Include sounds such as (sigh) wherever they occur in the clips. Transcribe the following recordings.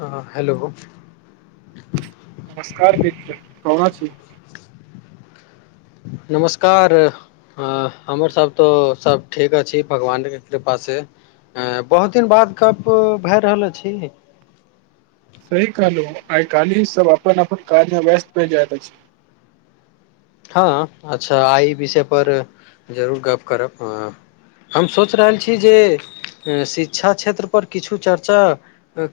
हँ हेलो नमस्कार मित्र कोना छी। नमस्कार हँ हमर सभ तो सभ ठीक अछि भगवानके कृपा से से बहुत दिन बाद गप भए रहल अछि। सह कहलहु आइ काली सब अपन अपन काजमे व्यस्त भेल जाय अछि। हँ अच्छा आइ विषयपर जरूर गप्प करब, हम सोचि रहल छी जे शिक्षा क्षेत्रपर किछु चर्चा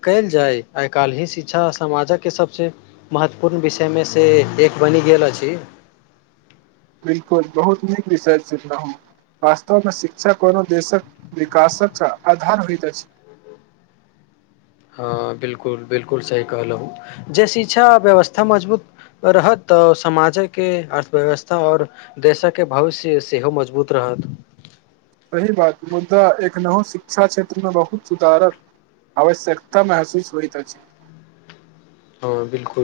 कयल जाय, आइ काल्हि ही शिक्षा समाजके सभसँ महत्वपूर्ण विषयमे से एक बनि गेल अछि। बिलकुल बहुत नीक विषय चुनलहो, वास्तवमे शिक्षा कोनो देशक विकासक आधार होत अछि। बिलकुल बिलकुल सही कहलहुँ जे शिक्षा व्यवस्था मजबूत रहत तऽ समाजके अर्थव्यवस्था और देशके भविष्य सेहो मजबूत रहत। सही बात मुदा एखनहु शिक्षा क्षेत्रमे बहुत सुधारक आवश्यकता महसूस होइत अछि। हँ बिलकुल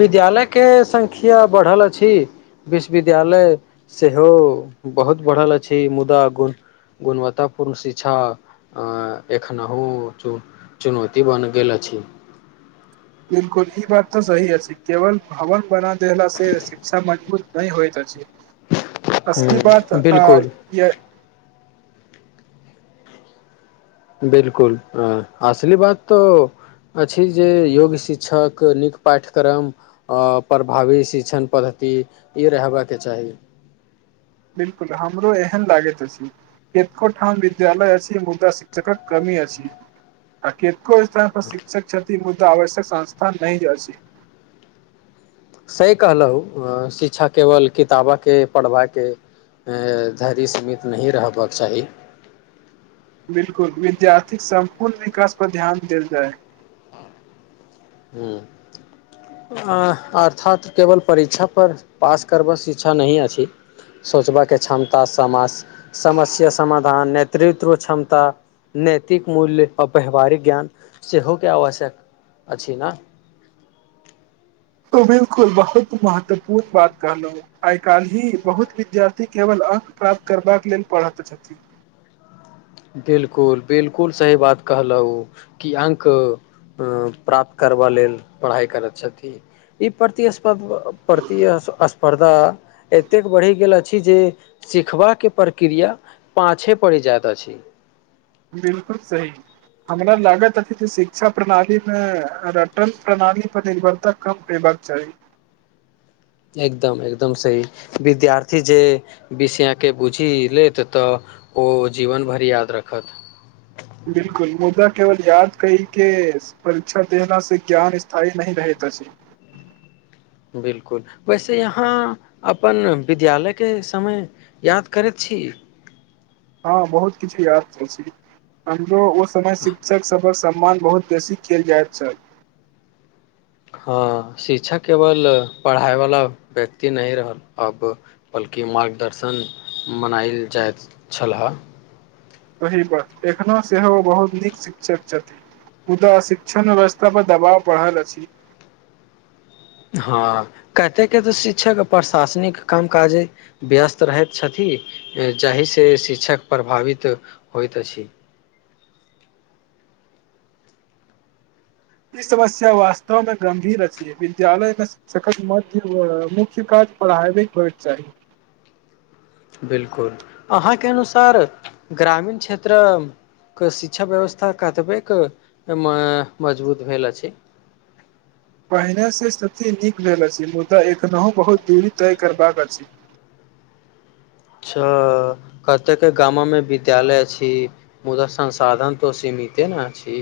विद्यालयके संख्या बढ़ल अछि, विश्वविद्यालय सेहो बहुत बढ़ल अछि मुदा गुण गुणवत्तापूर्ण शिक्षा एखनहु चु चुनौती बनि गेल अछि। बिल्कुल ई बात तऽ सही अछि केवल भवन बना देला से शिक्षा मजबूत नहि होइत अछि। असल बात हूँ आ बिल्कुल ये बिलकुल आ असली बात तो अछि जे योग्य शिक्षक नीक पाठ्यक्रम आ प्रभावी शिक्षण पद्धति इ रहबा के चाही। बिलकुल हमरो एहन लागैत अछि एकोठाम विद्यालय अछि मुदा शिक्षकक कमी अछि आ के कई तरह का शिक्षक छ ती मुद्दा आवश्यक संस्था नै अछि। सही कहलौ अ शिक्षा केवल किताबा के पढ़बाके ए धैरि सीमित नहि रहबाक चाही। बिलकुल विद्यार्थीक सम्पूर्ण विकास पर ध्यान देल जाय। हूँ अं अर्थात केवल परीक्षा पर पास करब शिक्षा नहि अछि सोचबाके क्षमता समाज समस्या समाधान नेतृत्व क्षमता नैतिक मूल्य आ व्यवहारिक ज्ञान सेहोके आवश्यक अछि ना तो बिल्कुल बहुत महत्वपूर्ण बात कहलौ आय काल्हि बहुत विद्यार्थी केवल अंक प्राप्त करबाक लेल पढ़त छथि। बिलकुल बिलकुल सही बात कहलौ कि अंक अ प्राप्त करबा लेल पढ़ाइ करैत छथि, ई प्रति (unintelligible) प्रति अस अस्पर्धा एतेक बढ़ि गेल अछि जे सिखबा के प्रक्रिया पाछे पड़ जाएत अछि। बिलकुल सही हमरा लागत अछि जे शिक्षा प्रणालीमे रटन प्रणाली पर निर्भरता कम देबाक चाही। एकदम-एकदम सही विद्यार्थी जे विषयके बुझि लेत तऽ ओ जीवन भर याद रखत। बिलकुल मुदा केवल याद कई के परीक्षा देला से ज्ञान स्थायी नहि रहत अछि। बिलकुल वैसे यहाँ अपन विद्यालयके समय याद करैत छी। हाँ बहुत किछु याद अछि हमरो समय शिक्षक सबक स मान बहुत बेसी केल जाएत छल। हँ, शिक्षक केवल पढ़ाइवला व्यक्ति नहि रहल अब, बल्कि मार्गदर्शन मनायल जाइत छलह। सही बात एखनहुँ सेहो ओ बहुत नीक शिक्षक छथि मुदा शिक्षण व्यवस्था पर दबाव बढ़ल अछि। हँ कतेके तऽ शिच्छक प्रशासनिक काम काजे व्यस्त रहैत छथी। जाहिसे शिच्छक प्रभावित होइत अछी। ई समस्या वास्तवमे गम्भीर अछी। विद्यालय प्लस सकर मध्य बर मुख्य कार्य पढाईबेक होइक चाही। बिलकुल, अहाँके अनुसार ग्रामीण क्षेत्रऽ कशिक्षा व्यवस्था, कतबेक एम्मे मजबूत भेल अछि? पहिने स स्थिति नीक भेल अछि मुदा एखनहुँ बहुत दूरी तय करबाक अछि। अच्छ कतेक गामोमे विद्यालय अछि मुदा संसाधन तो सीमिते ने अछि।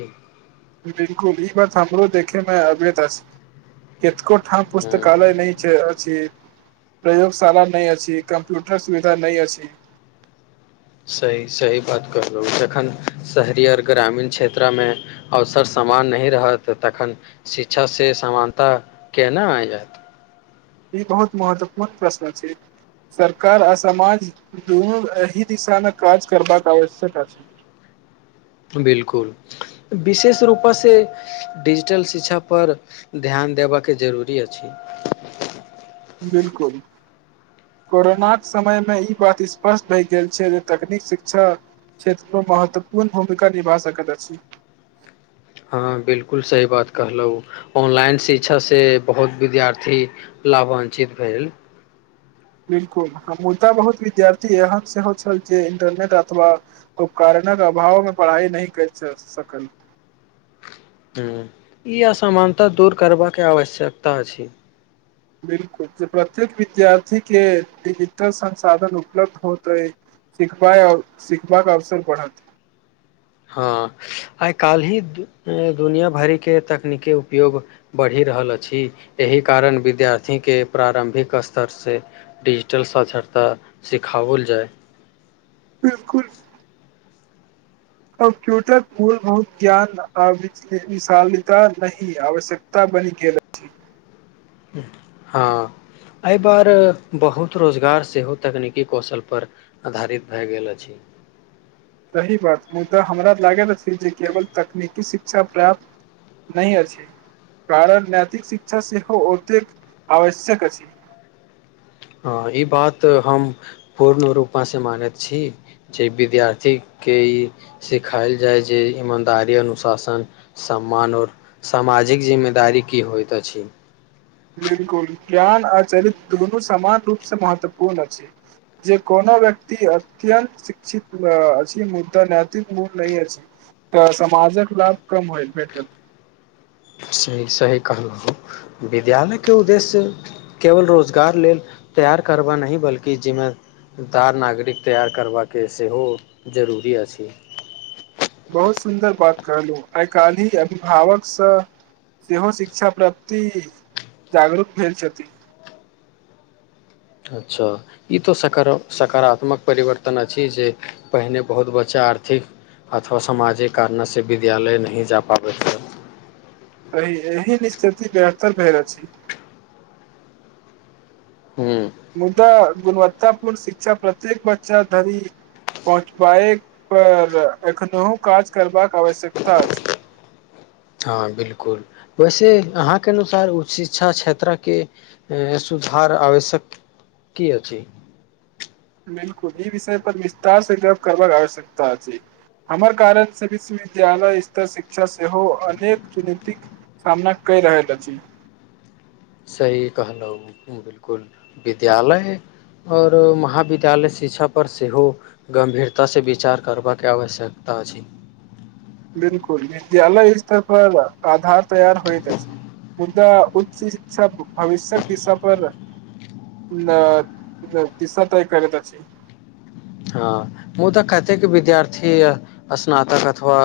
बिलकुल ई बात हमरो देखे मे अबैत अछ। केतको हँ हूँ पुस्तकालय नै छै अछी। प्रयोगशाला नहि अछि, कम्प्यूटर सुविधा नहि अछि। सही-सही बात कहलहुँ। जखन शहरी अर ग्रामीण क्षेत्रा मे अवसर समान नहिँ रहत, तखन शिच्छा से समानता केना आयत? ई बहुत महत्वपूर्ण प्रश्न अछि। सरकार आ समाज दुनू अही दिशामे काज करबाक आवश्यक अछि। बिलकुल विशेष रूप से डिजिटल शिक्षा पर ध्यान देबऽके जरूरी अछि। बिलकुल, कोरोनाक समयमे ई बात स्पष्ट भए गेल छै। जे तकनीक शिक्षा क्षेत्रमे महत्वपूर्ण भूमिका निभा सकैत अछि। हँ बिलकुल सही बात कहलहुँ ऑनलाइन शिक्षा से बहुत विद्यार्थी लावान्चित भेल। बिलकुल ह मुदा बहुत विद्यार्थी एहन सेहो छल जे इन्टरनेट अथवा उपकरणक अभावमे पढ़ाइ नहि करि सकल। हूँ, ई असमानता दूर करबाके आवश्यकता अछि। बिलकुल जे प्रत्येक विद्यार्थी के डिजिटल संसाधन उपलब्ध होतै, सिखबाय और सिखबाक अवसर बढ़त। हँ आइ काल्हि उ दुनिया भरिके तकनीकी उपयोग बढ़ि रहल अछि एहि कारण विद्यार्थीके प्रारम्भिक स्तर से डिजिटल साक्षरता सिखाओल जाय। बिल्कुल। कम्प्यूटर मूलभहुत ज्ञान आ बिचली विशालिता नहीँ आवश्यकता बनि गेल अछि। हँ, ऐ पर बहुत रोजगार सेहो तकनीकी कौशलपर अधारित भए गेल अछि। सही बात मुद्दा हमरा लागैत अछि जे केवल तकनीकी शिक्षा प्राप्त नहि अछि। कारण नैतिक शिक्षा सेहो ओतेक आवश्यक अछि। हँ ई बात हम पूर्ण रूपे सँ मानैत छी जे विद्यार्थीके ई सिखायल जाय जे ईमानदारी अनुशासन सम्मान आओर सामाजिक जिम्मेदारी की होइत अछि। बिल्कुल ज्ञान आ चरित्र दुनू समान रूप स महत्वपूर्ण अछि। जे कोनो व्यक्ति अत्यन्त शिक्षित अऽअछि मुदा नैतिक मूल नहि अछि तऽ समाजक लाभ कम होय भेटत। सही सही कहलहुँ, विद्यालयके उद्देश्य केवल रोजगार लेल तैयार करबा नहिँ, बल्कि जिम्मे दार नागरिक तैयार करबाके सेहो जरूरी अछी। बहुत सुन्दर बात कहलहुँ आइ काल्हि अभिभावक स सेहो शिक्षा प्राप्ति जागरूक भेल छथि। अच्छ ई त सकारा सकारात्मक परिवर्तन अछि जे पहिने बहुत बच्चा आर्थिक अथवा सामाजिक कारण सँ विद्यालय नहि जा पाबैत रहय। अही-अहीअहीमे स्थिति बेहतर भेल अछी। हूँ मुदा गुणव तब पूर्ण शिक्षा प्रत्येक बच्चा धरि पहुँचबाए पर एखनोहु काज करबाक। आवश्यकता अछि। हँ बिलकुल वैसे अहाँके अनुसार उच्च शिक्षा क्षेत्र के सुधार आवश्यक की अछि। बिल्कुल ई विषय पर विस्तार से गप करबाक आवश्यकता अछि, हमर कारण से विश्वविद्यालय स्तर शिक्षा सेहो अनेक चुनौतिक सामना कए रहल अछि। सही कहलौ बिल्कुल विद्यालय और महाविद्यालय शिक्षा पर सेहो गम्भीरता से विचार करबा के आवश्यकता अछि। बिल्कुल विद्यालय स्तर पर आधार तैयार होएत अछि, मुद्दा उच्च शिक्षा भविष्यक दिशा पर ना अ दिशा तय करैत अछि। हां मुदाऽ कतेक विद्यार्थी स्नातक अथवा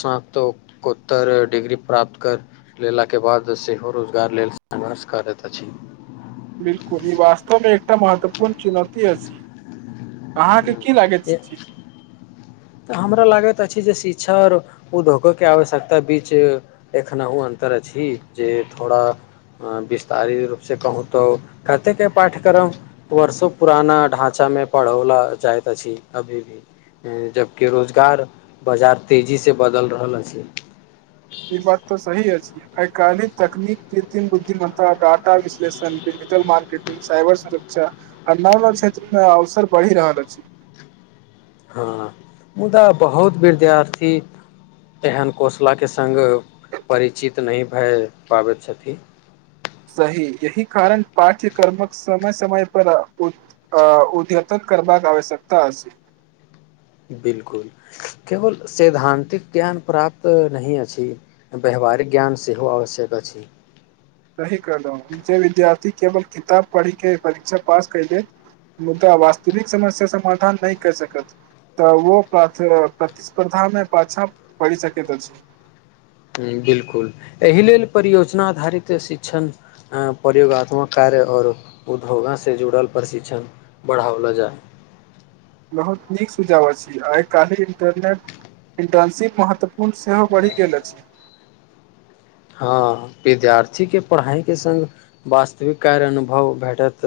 स्नातोकोत्तर डिग्री प्राप्त कर लेलाके बाद सेहो रोजगार लेल संघर्ष करैत अछि। बिल्कुल ई वास्तवमे एकटा महत्वपूर्ण चुनौती अछि। अहाँके की लागैत ए- छ छी। तऽ हमरा लागैत अछि जे शिक्षा और उद्योगोके आवश्यकता बीच एखनहु अन्तर अछि जे थोड़ा अ विस्तारित रूप से कहूँ त कतेके पाठ्यक्रम वर्षो पुराना ढाँचामे पढ़ौला जायत अछि अभी भी ए जब की रोजगार बजार तेजी से बदल रहल अछि। आय कालिक तकनीक कृत्रिम बुद्धिमत्ता डाटा विश्लेषण डिजिटल मार्केटिंग साइबर सुरक्षा आ नव (unintelligible) क्षेत्रमे अवसर बढ़ि रहल अछि। हां मुदा बहुत विद्यार्थी एहन कौसलाके संग परिचित नै भाए पाबैत छथिन। सही यही कारण पाठ्यकर्मक समय-समय पर उद्य अ उद्यतक करबाक आवश्यकता अछि। बिल्कुल केवल सैद्धान्तिक ज्ञान प्राप्त नही अछि व्यवहारिक ज्ञान सेहो आवश्यक अछि। सही कहलौ जे विद्यार्थी केवल किताब पढ़ि के परीक्षा पास कयलै, मुद्दा वास्तविक समस्या समाधान नै कर सकत तऽ उहो प्राथ अ प्रतिस्पर्धा मे पाछा पड़ी सकैत अछि। हुं बिल्कुल एहि लेल परियोजना आधारित शिक्षण ए प्रयोगात्मक कार्य और उधोगा से जुड़ल प्रशिक्षण बढ़ावला जाय बहुत नीक सुझाव अछि आय काल्हि इन्टरनेट इन्टर्नशिप महत्वपूर्ण सेहो बढ़ि गेल अछि। हां विद्यार्थीके पढ़ाई के संग वास्तविक कार्य अनुभव भेटत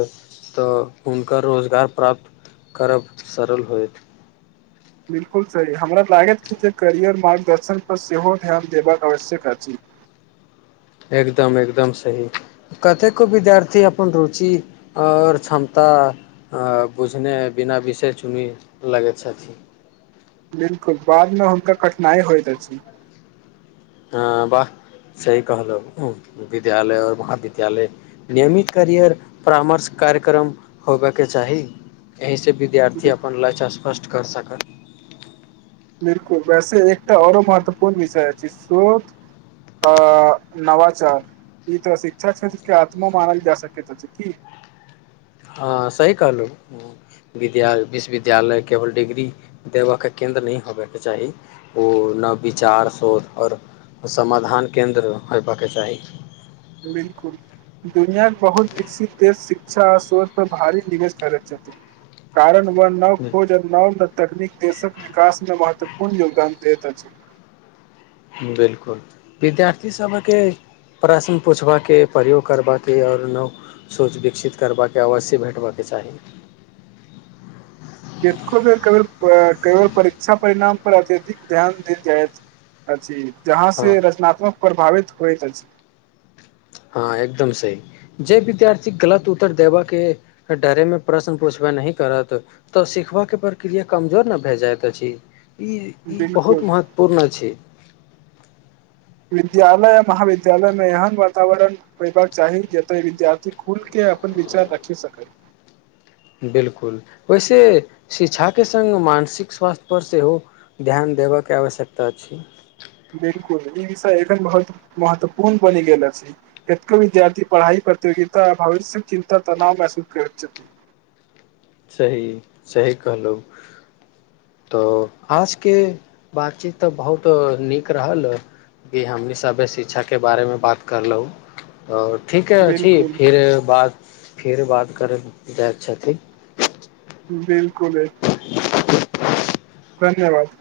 तऽ हुनकर रोजगार प्राप्त करब सरल होएत। बिल्कुल सही हमरा लागैत छै जे करियर मार्गदर्शन पर सेहो ध्यान देबाक आवश्यक अछि। एकदम-एकदम सही कतेको विद्यार्थी अपन रुचि और क्षमता अ बुझने बिना विषय चुनी लगैत छथि। बिल्कुल बादमे हुनका कठिनाई होएत अछि। हां वाह सही कहलौ ऊह विद्यालय और महाविद्यालय नियमित करियर परामर्श कार्यक्रम होबय के चाही, एहि से जे विद्यार्थी अपन लचा फर्स्ट कर सकै। बिल्कुल वैसे एकटा औरो महत्वपूर्ण विषय अछि शोध अ नवाचार ई तऽ शिक्षा क्षेत्र के आत्मा मानल जा सकैत अछि की हां सही कहलौ विद्या विश्वविद्यालय केवल डिग्री देबा के केन्द्र नै होयबय के चाही ओ नव विचार शोध और समाधान केन्द्र होयबा के चाही। बिल्कुल दुनियाक बहुत विकसित देश शिक्षा आ सोच पर भारी निवेश करैत छथी कारण व नव खोज अ नव तकनीक देशक विकास मे महत्वपूर्ण योगदान देत अछि। बिल्कुल विद्यार्थी सभके प्रश्न पूछबाके प्रयोग करबाके और नव सोच विकसित करबाके अवश्य भेटबा के चाही। केतको बेर कभी प्रा केवल परीक्षा परिणाम पर अत्यधिक ध्यान देल जाएत अछि। जहाँ हँ से रचनात्मक प्रभावित होइत अछि। हां एकदम सही जे विद्यार्थी गलत उत्तर देबा के डरे मे प्रश्न पूछबे नहि करत तऽ सिखबा के प्रक्रिया कमजोर नै भए जाएत अछि। इ इ बहुत बिलकुल महत्वपूर्ण अछि। विद्यालय अ महाविद्यालयमे एहन वातावरण होयबा के चाही जते विद्यार्थी खुलके अपन विचार रखि सकै। बिल्कुल ओय से शिक्षा के संग मानसिक स्वास्थ्य पर सेहो ध्यान देबय के आवश्यकता छै। बिल्कुल ई विषय एखन बहुत महत्वपूर्ण बनि गेल अछि केतको विद्यार्थी पढ़ाइ प्रतियोगिता आ भविष्य चिन्ता तनाव महसूस करैत छथि। सही सही कहलौ तऽ आजके बातचीत तऽ बहुत नीक रहल कि हमनी सभे शिक्षाके बारेमे बात करलौ। और ठीके अछि बिलकुल फिर बात फेर बात करैल जाइत छथि। बिल्कुल ए धन्यवाद।